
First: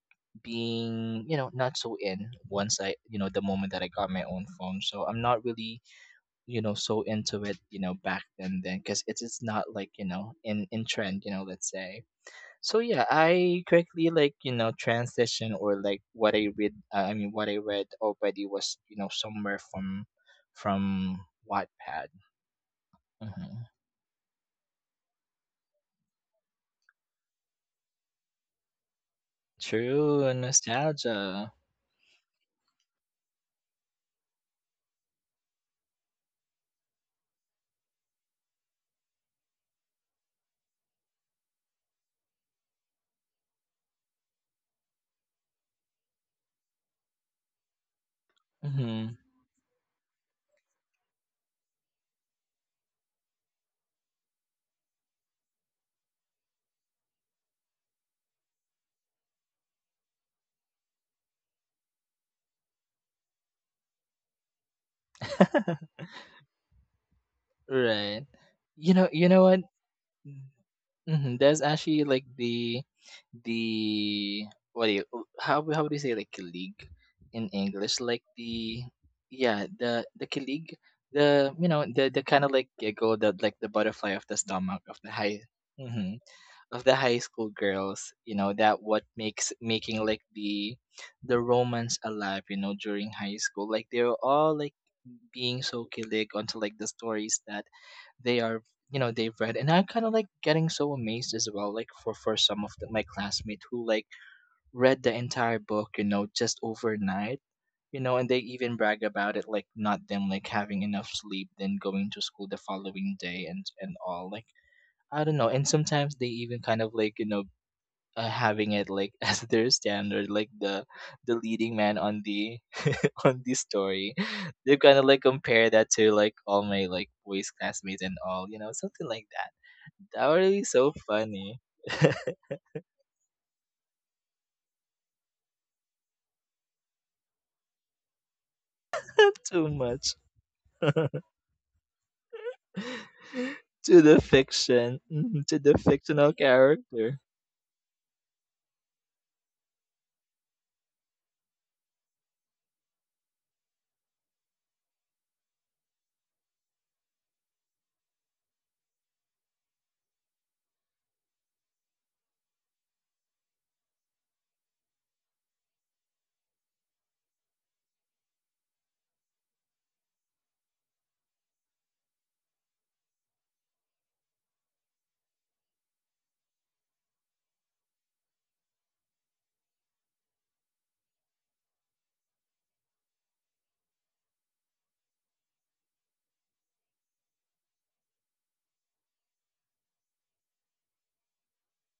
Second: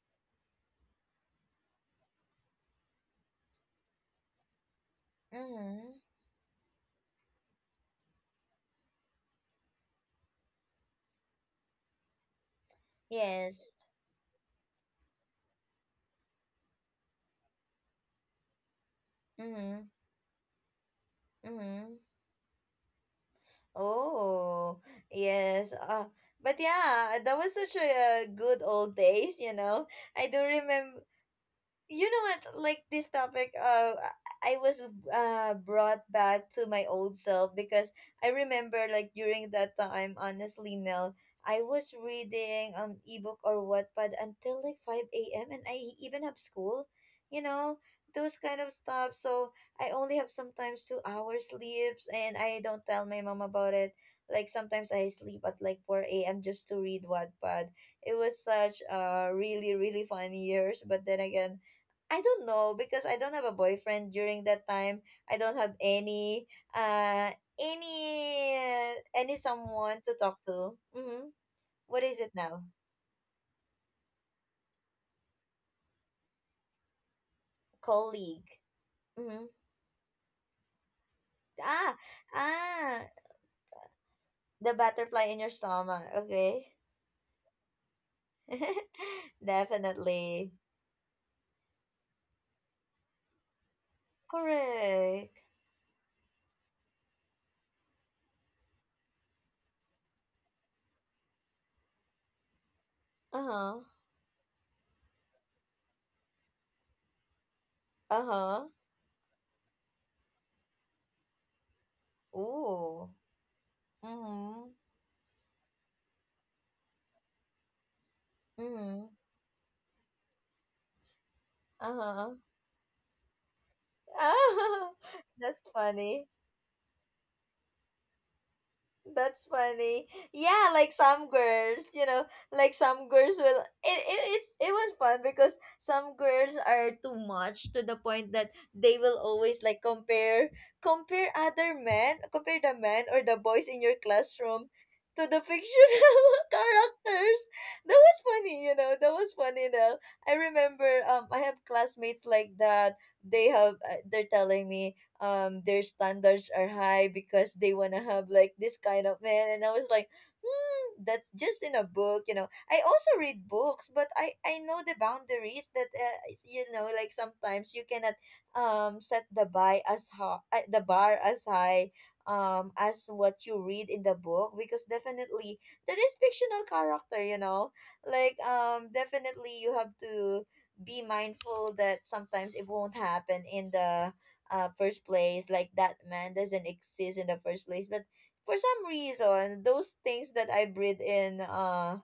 S2: being you know not so in, once I, you know, the moment that I got my own phone, so I'm not really
S1: Mm-hmm.
S2: you know so into it you know back then because it's not like you know in trend you know, let's say. So yeah, I
S1: Yes.
S2: quickly like you know transition or like what I read, I mean what I read already was you know somewhere
S1: Mm-hmm.
S2: from
S1: Mm-hmm.
S2: Wattpad. Hmm.
S1: Oh, yes. But yeah, that was such a, good old days, you know. I
S2: True
S1: do remember,
S2: nostalgia.
S1: you know what, like this topic, I was, brought back to my old self because I remember, like, during that time, honestly, Nell, I was reading, ebook or Wattpad until like 5 a.m. and I even have school, you know, those kind of stuff,
S2: Hmm.
S1: so I only have sometimes 2 hours sleeps, and I don't tell my mom about it. Like sometimes I sleep at like 4 a.m. just to read Wattpad. It was such, really fun years, but then again, I don't know because I don't have a boyfriend during that time. I don't have any, uh
S2: Right. You know you
S1: any
S2: know what?
S1: someone to talk to. Mm-hmm.
S2: Mhm, there's
S1: What
S2: actually
S1: is
S2: like
S1: it now?
S2: the what do you oh, how do you say like colleague in English? Like
S1: Colleague.
S2: the
S1: Mm-hmm.
S2: yeah, the colleague, the you know,
S1: Ah,
S2: the kind of like
S1: ah,
S2: giggle that like the butterfly of the
S1: the
S2: stomach of the
S1: butterfly
S2: high
S1: in your stomach.
S2: mhm,
S1: Okay.
S2: of the high school girls, you know, that what makes making like
S1: Definitely.
S2: the romance alive, you know, during high school. Like they're all like
S1: Correct.
S2: being so kilig onto like the stories that they are you know they've read. And I'm kind of like getting so amazed as well like for some of my
S1: Uh
S2: classmates
S1: huh.
S2: who like read the entire book you know just overnight, you know,
S1: Uh
S2: and they
S1: huh.
S2: even brag about it like not them like having enough sleep, then going to school the
S1: Ooh.
S2: following day and all like
S1: Mm-hmm.
S2: I don't know. And sometimes they even kind of like you know having it
S1: Mm-hmm.
S2: like as their standard, like the leading
S1: Uh
S2: man on
S1: huh.
S2: the on the story. They've
S1: Ah,
S2: kind of like
S1: that's
S2: compare that to
S1: funny.
S2: like all my like boys classmates and all, you know, something like
S1: That's
S2: that.
S1: funny.
S2: That would be
S1: Yeah, like
S2: so
S1: some
S2: funny.
S1: girls, you know, like some girls will, it was fun because some girls are too much to the point that they will always
S2: Too
S1: like
S2: much.
S1: compare,
S2: to
S1: other men, compare the men or the boys in your
S2: the
S1: classroom
S2: fiction,
S1: to the
S2: mhm, to the
S1: fictional
S2: fictional character.
S1: characters. That was funny, you know. That was funny though. I remember, I have classmates like that. They have, they're telling me, their standards are high because they want to have like this kind of man. And I was like, hmm, that's just in a book, you know. I also read books, but I know the boundaries that, you know, like sometimes you cannot, set the buy as high, the bar as high, as what you read in the book because definitely there is fictional character, you know. Like, definitely you have to be mindful that sometimes it won't happen in the, first place, like that man doesn't exist in the first place, but for some reason, those things that I breathe in,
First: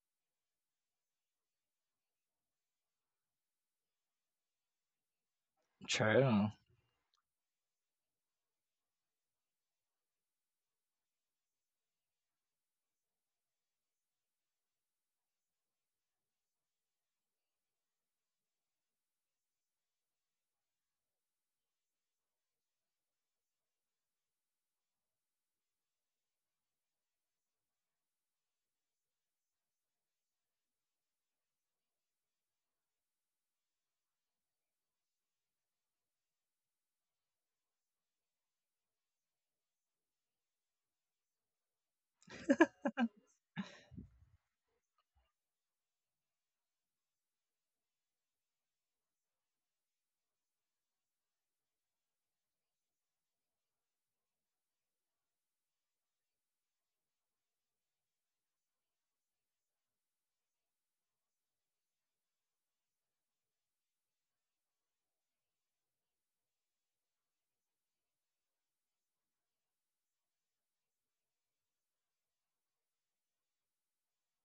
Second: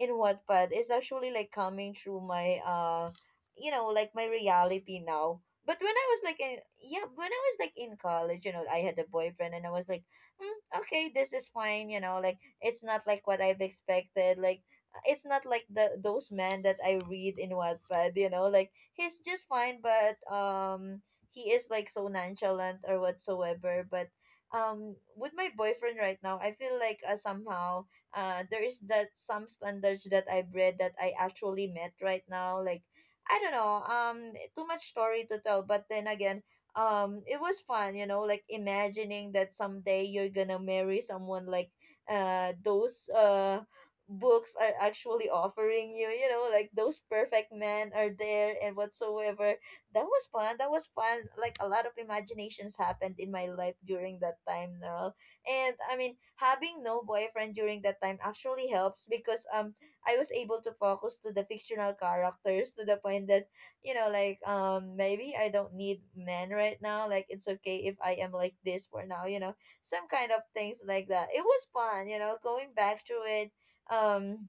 S1: in Wattpad, is actually like coming through my, you know, like my reality now. But when I was like
S2: True.
S1: in, yeah, when I was like in college, you know, I had a boyfriend, and I was like, mm, okay, this is fine, you know, like it's not like what I've expected, like, it's not like the those men that I read in Wattpad, you know, like he's just fine, but, he is like so nonchalant or whatsoever. But, with my boyfriend right now, I feel like, somehow, there is that some standards that I've read that I actually met right now, like I don't know, too much story to tell, but then again, it was fun, you know, like imagining that someday you're gonna marry someone like, those, books are actually offering you, you know, like those perfect men are there and whatsoever. That was fun. That was fun. Like a lot of imaginations happened in my life during that time, Nell. And I mean, having no boyfriend during that time actually helps because, I was able to focus to the fictional characters to the point that, you know, like, maybe I don't need men right now. Like, it's okay if I am like this for now. You know, some kind of things like that. It was fun. You know, going back to it. Um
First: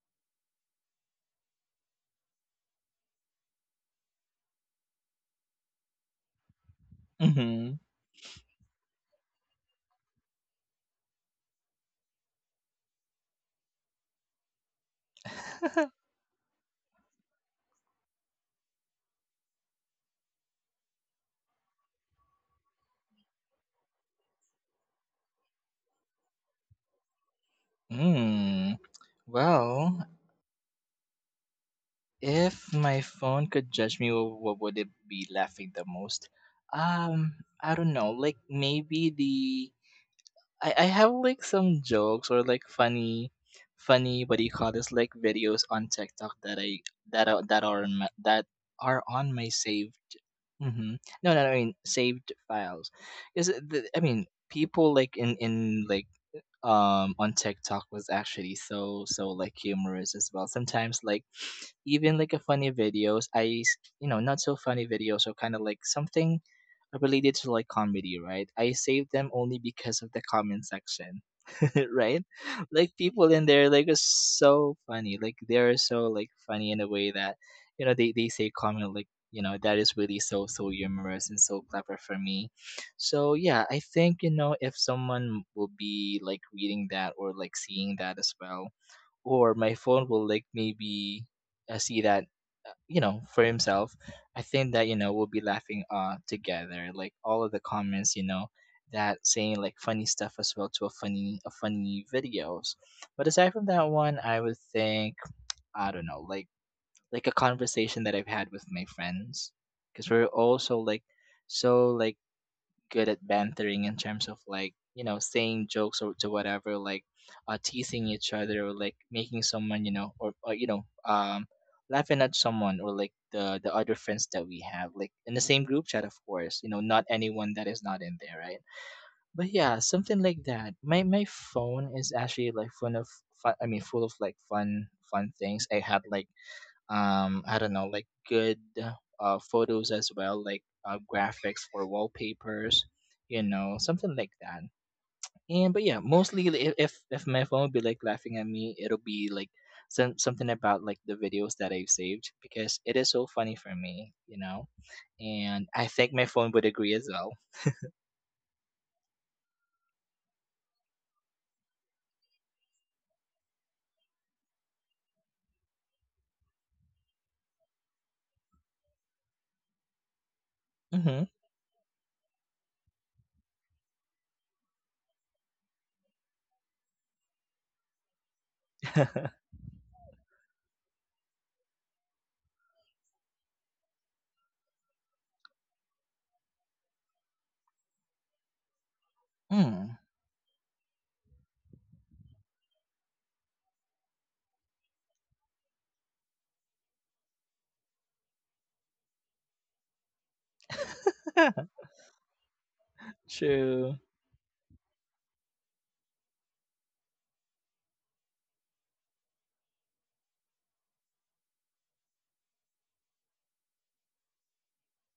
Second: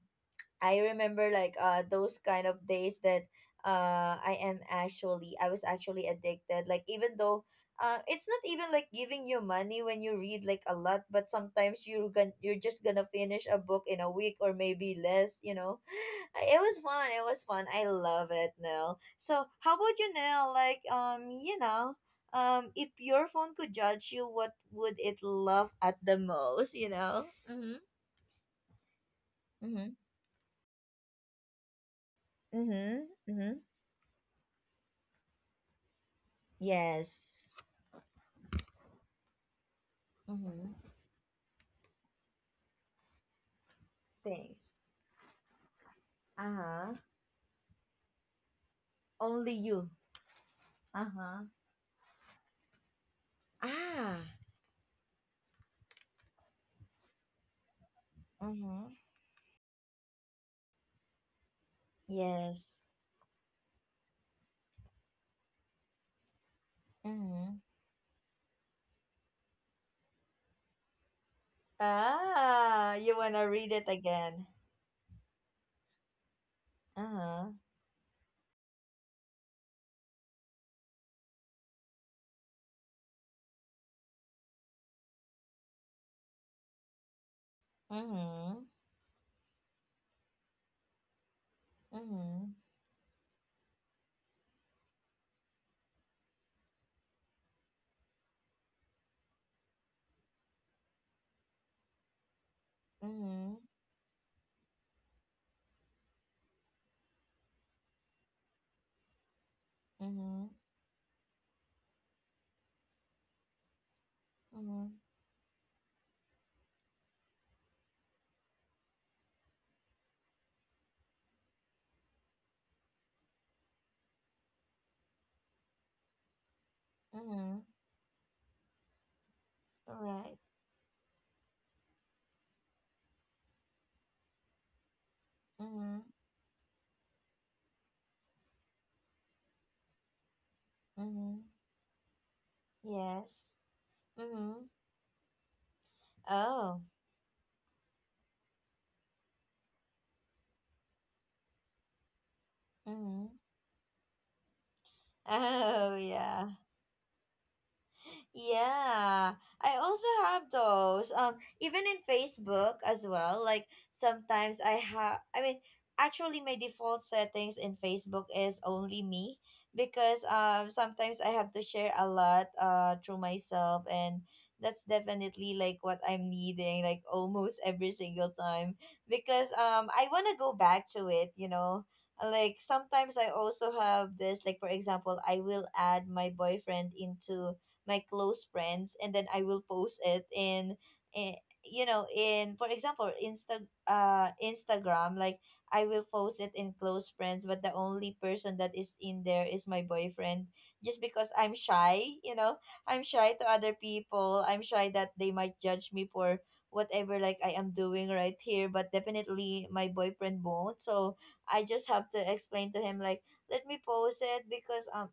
S1: I remember, like, those kind of days that, I was actually addicted. Like, even though,
S2: Mm-hmm.
S1: it's not even like giving you money when you read like a lot, but sometimes, you're just gonna finish a book in a week or maybe less, you know. It was fun, it was fun. I love it, Nell. So how about you, Nell? Like, you know, if your phone could judge you, what would it love at the most, you know? Mm-hmm.
S2: Mm.
S1: Mm-hmm.
S2: Well, if my
S1: Mm-hmm.
S2: phone
S1: Mm-hmm.
S2: could judge me, what would it be laughing the most? Um,
S1: Yes.
S2: I don't know. Like maybe the I
S1: Mm-hmm.
S2: have like some jokes or like funny what do you call
S1: Thanks.
S2: this? Like videos on TikTok
S1: Uh
S2: that I
S1: huh.
S2: that are on my, that are on my
S1: Only you.
S2: saved. Mm-hmm.
S1: Uh
S2: No, no,
S1: huh.
S2: I mean saved files. Is I
S1: Ah.
S2: mean people like in like on TikTok was actually
S1: Mm-hmm.
S2: so so like humorous as well. Sometimes like even like a funny
S1: Yes.
S2: videos, you know, not so funny videos or kind of like something related to
S1: Mm-hmm.
S2: like comedy, right? I save them only because of the comment section. Right?
S1: Ah,
S2: Like
S1: you
S2: people in
S1: wanna
S2: there
S1: read
S2: like
S1: it
S2: are
S1: again?
S2: so funny. Like they're so like funny in a way that
S1: Uh-huh.
S2: you know they say comment like you know that is really so so humorous and so clever for me. So yeah, I think you know if someone will be like reading that or like seeing that as
S1: Mm-hmm.
S2: well or my phone will like maybe see that
S1: Mm-hmm.
S2: you know for himself, I think that you know we'll be laughing together like all of the comments, you know, that saying like funny stuff as well to a funny videos. But aside
S1: Mm-hmm.
S2: from that one, I would think I don't know like a conversation that I've had with my friends because we're
S1: Mm-hmm.
S2: also like so like good at bantering in terms of like
S1: Mm-hmm.
S2: you know saying jokes or to whatever, like teasing each other or like making someone you know or you know laughing at someone or like the other friends that we have like in the same group chat, of course, you know, not anyone that
S1: Mm-hmm.
S2: is not in there, right? But yeah,
S1: All
S2: something like
S1: right.
S2: that. My phone is actually like full of fun, I mean full of like fun fun things I had
S1: Mm-hmm.
S2: like I don't know, like good photos as well like
S1: Mm-hmm.
S2: graphics for wallpapers, you
S1: Yes.
S2: know, something like that.
S1: Mm-hmm.
S2: And but yeah, mostly
S1: Oh.
S2: if my phone would be like laughing at me, it'll be like some something about like the videos that I've saved because it is so
S1: Mm-hmm.
S2: funny for me you know, and I
S1: Oh
S2: think my phone
S1: yeah.
S2: would agree as well.
S1: Yeah, I also have those. Even in Facebook as well. Like sometimes I have. I mean, actually, my default settings in Facebook is only me because,
S2: Mm-hmm.
S1: sometimes I have to share a lot, through myself, and that's definitely like what I'm needing like almost every single time because, I want to go back to it. You know, like sometimes I also have this, like for example, I will add my boyfriend into my close friends, and then I will
S2: Mm.
S1: post it in you know, in, for example, Instagram, like I will post it in close friends, but the only person that is in there is my boyfriend, just because I'm shy, you know. I'm shy to other
S2: True.
S1: people. I'm shy that they might judge me for whatever like I am doing right here, but definitely my boyfriend won't, so I just have to explain to him, like, let me post it because,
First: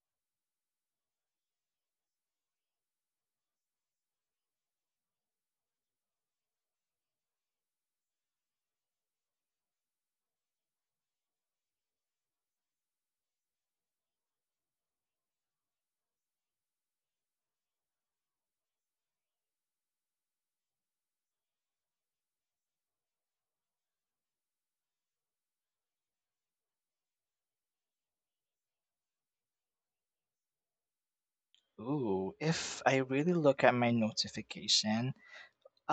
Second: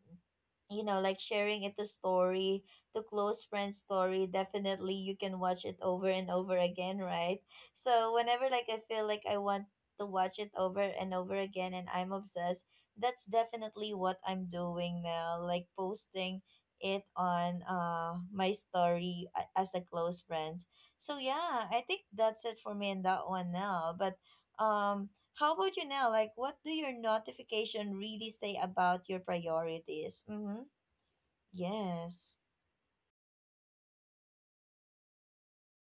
S1: you know, like sharing it to story, to close friends story, definitely you can watch it over and over again, right. So whenever, like, I feel like I want to watch it over and over again and I'm obsessed, that's definitely what I'm doing now, like posting it on, my story, as a close friend. So yeah, I think that's it for me in that one now, but um how about you now, like what do your notification really say about your priorities? Mm-hmm.
S2: Ooh,
S1: Yes.
S2: if I really look at my notification,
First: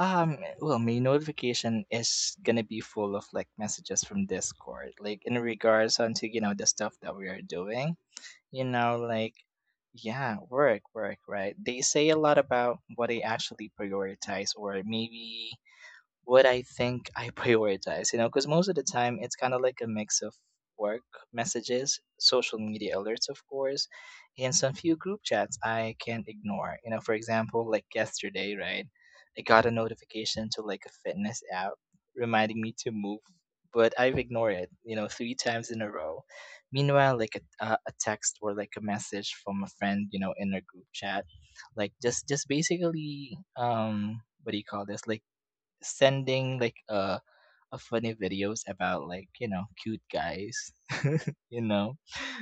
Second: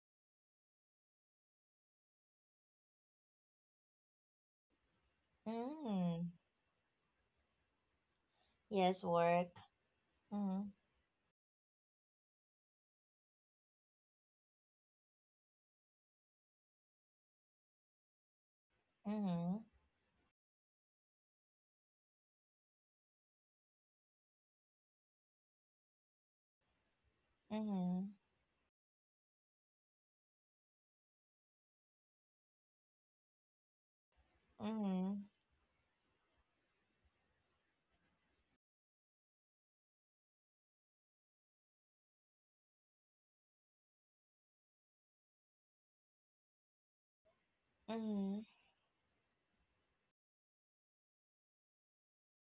S2: Well, my notification is gonna be full of like messages from Discord, like in regards onto
S1: Mm.
S2: you know the stuff that we are doing. You know,
S1: Yes,
S2: like
S1: work.
S2: yeah,
S1: Mm-hmm.
S2: work, work, right? They say a lot about what they actually prioritize, or maybe what I think I prioritize, you know, because most of the time it's kind
S1: Mm-hmm.
S2: of like a mix of work messages, social media alerts, of course, and some few group chats I can't ignore. You know, for example, like
S1: Mm-hmm.
S2: yesterday, right? I got a notification to like a fitness app reminding me to move, but I've ignored it, you know,
S1: Mm-hmm.
S2: 3 times in a row. Meanwhile, like a text or like a message from a friend, you know, in a group chat, like just basically what do you call this like sending like a funny
S1: Mm-hmm.
S2: videos about like you know cute guys. You know,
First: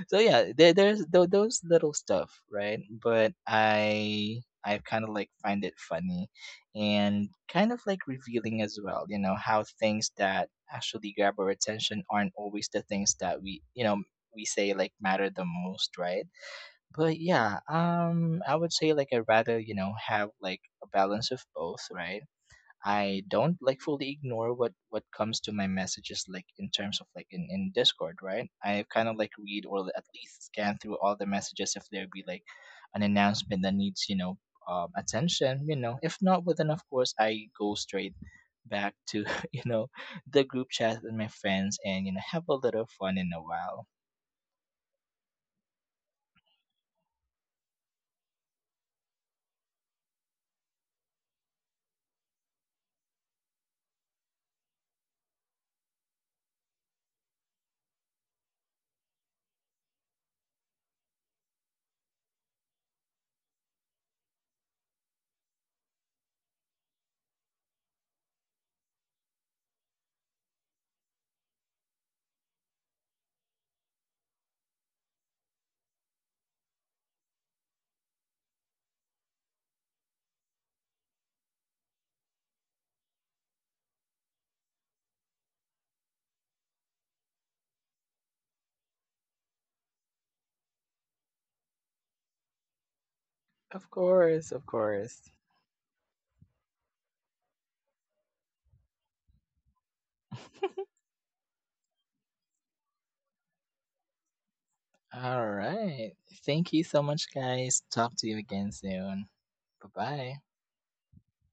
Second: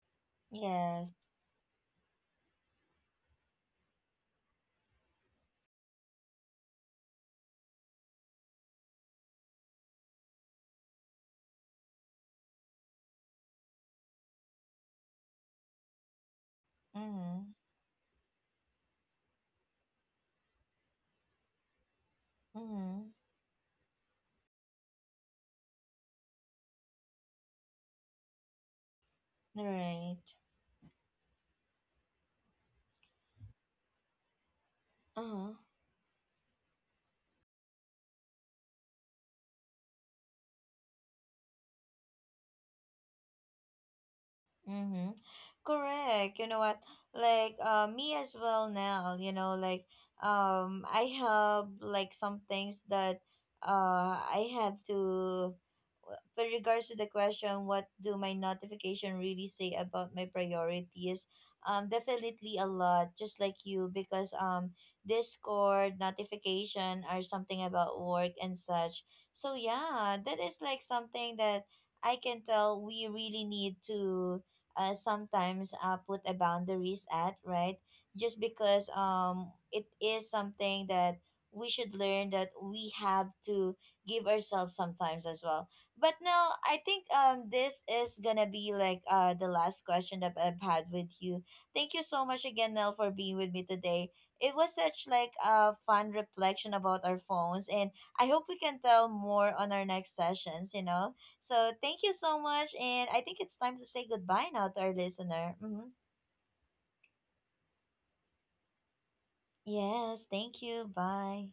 S2: so yeah, there's
S1: Yes.
S2: those little stuff right. But I kind of like find it funny and kind of like revealing as well, you know, how things that actually grab our attention aren't always the things that we you know we say like matter the most, right? But
S1: Mm-hmm.
S2: yeah, I would say like I'd rather you know have like a balance of both, right?
S1: Mm-hmm.
S2: I don't like fully ignore what comes to my messages like in terms of like in Discord, right? I kind of like read or at
S1: Right.
S2: least scan through all the messages if there be like an announcement that needs you know
S1: Uh-huh.
S2: attention, you know. If not, well, then of course I go straight back to you know the group chat with my friends and you know have a little fun in a while.
S1: Mm-hmm. Correct. You know what? Like, me as well now, you know, like, I have like some things that, I have to, with regards to the question, what do my notification really say about my priorities? Definitely, a lot, just like you, because, Discord notification are something about work and such. So yeah, that is like something that I can tell we really need to, sometimes, put a boundaries at, right? Just because, it is something that we should learn that we have to give ourselves sometimes as well. But now, I think, this is gonna be like, the last question that I've had with you. Thank you so much again, Nell, for being with me
S2: Of
S1: today.
S2: course,
S1: It
S2: of
S1: was such
S2: course.
S1: like a fun reflection about our phones, and I hope we can tell more on our next sessions. You know, so thank you so much, and I think it's time to say goodbye now to our
S2: All
S1: listener. Hmm.
S2: right. Thank you so much, guys. Talk to you again soon. Bye
S1: Yes,
S2: bye.
S1: thank you. Bye.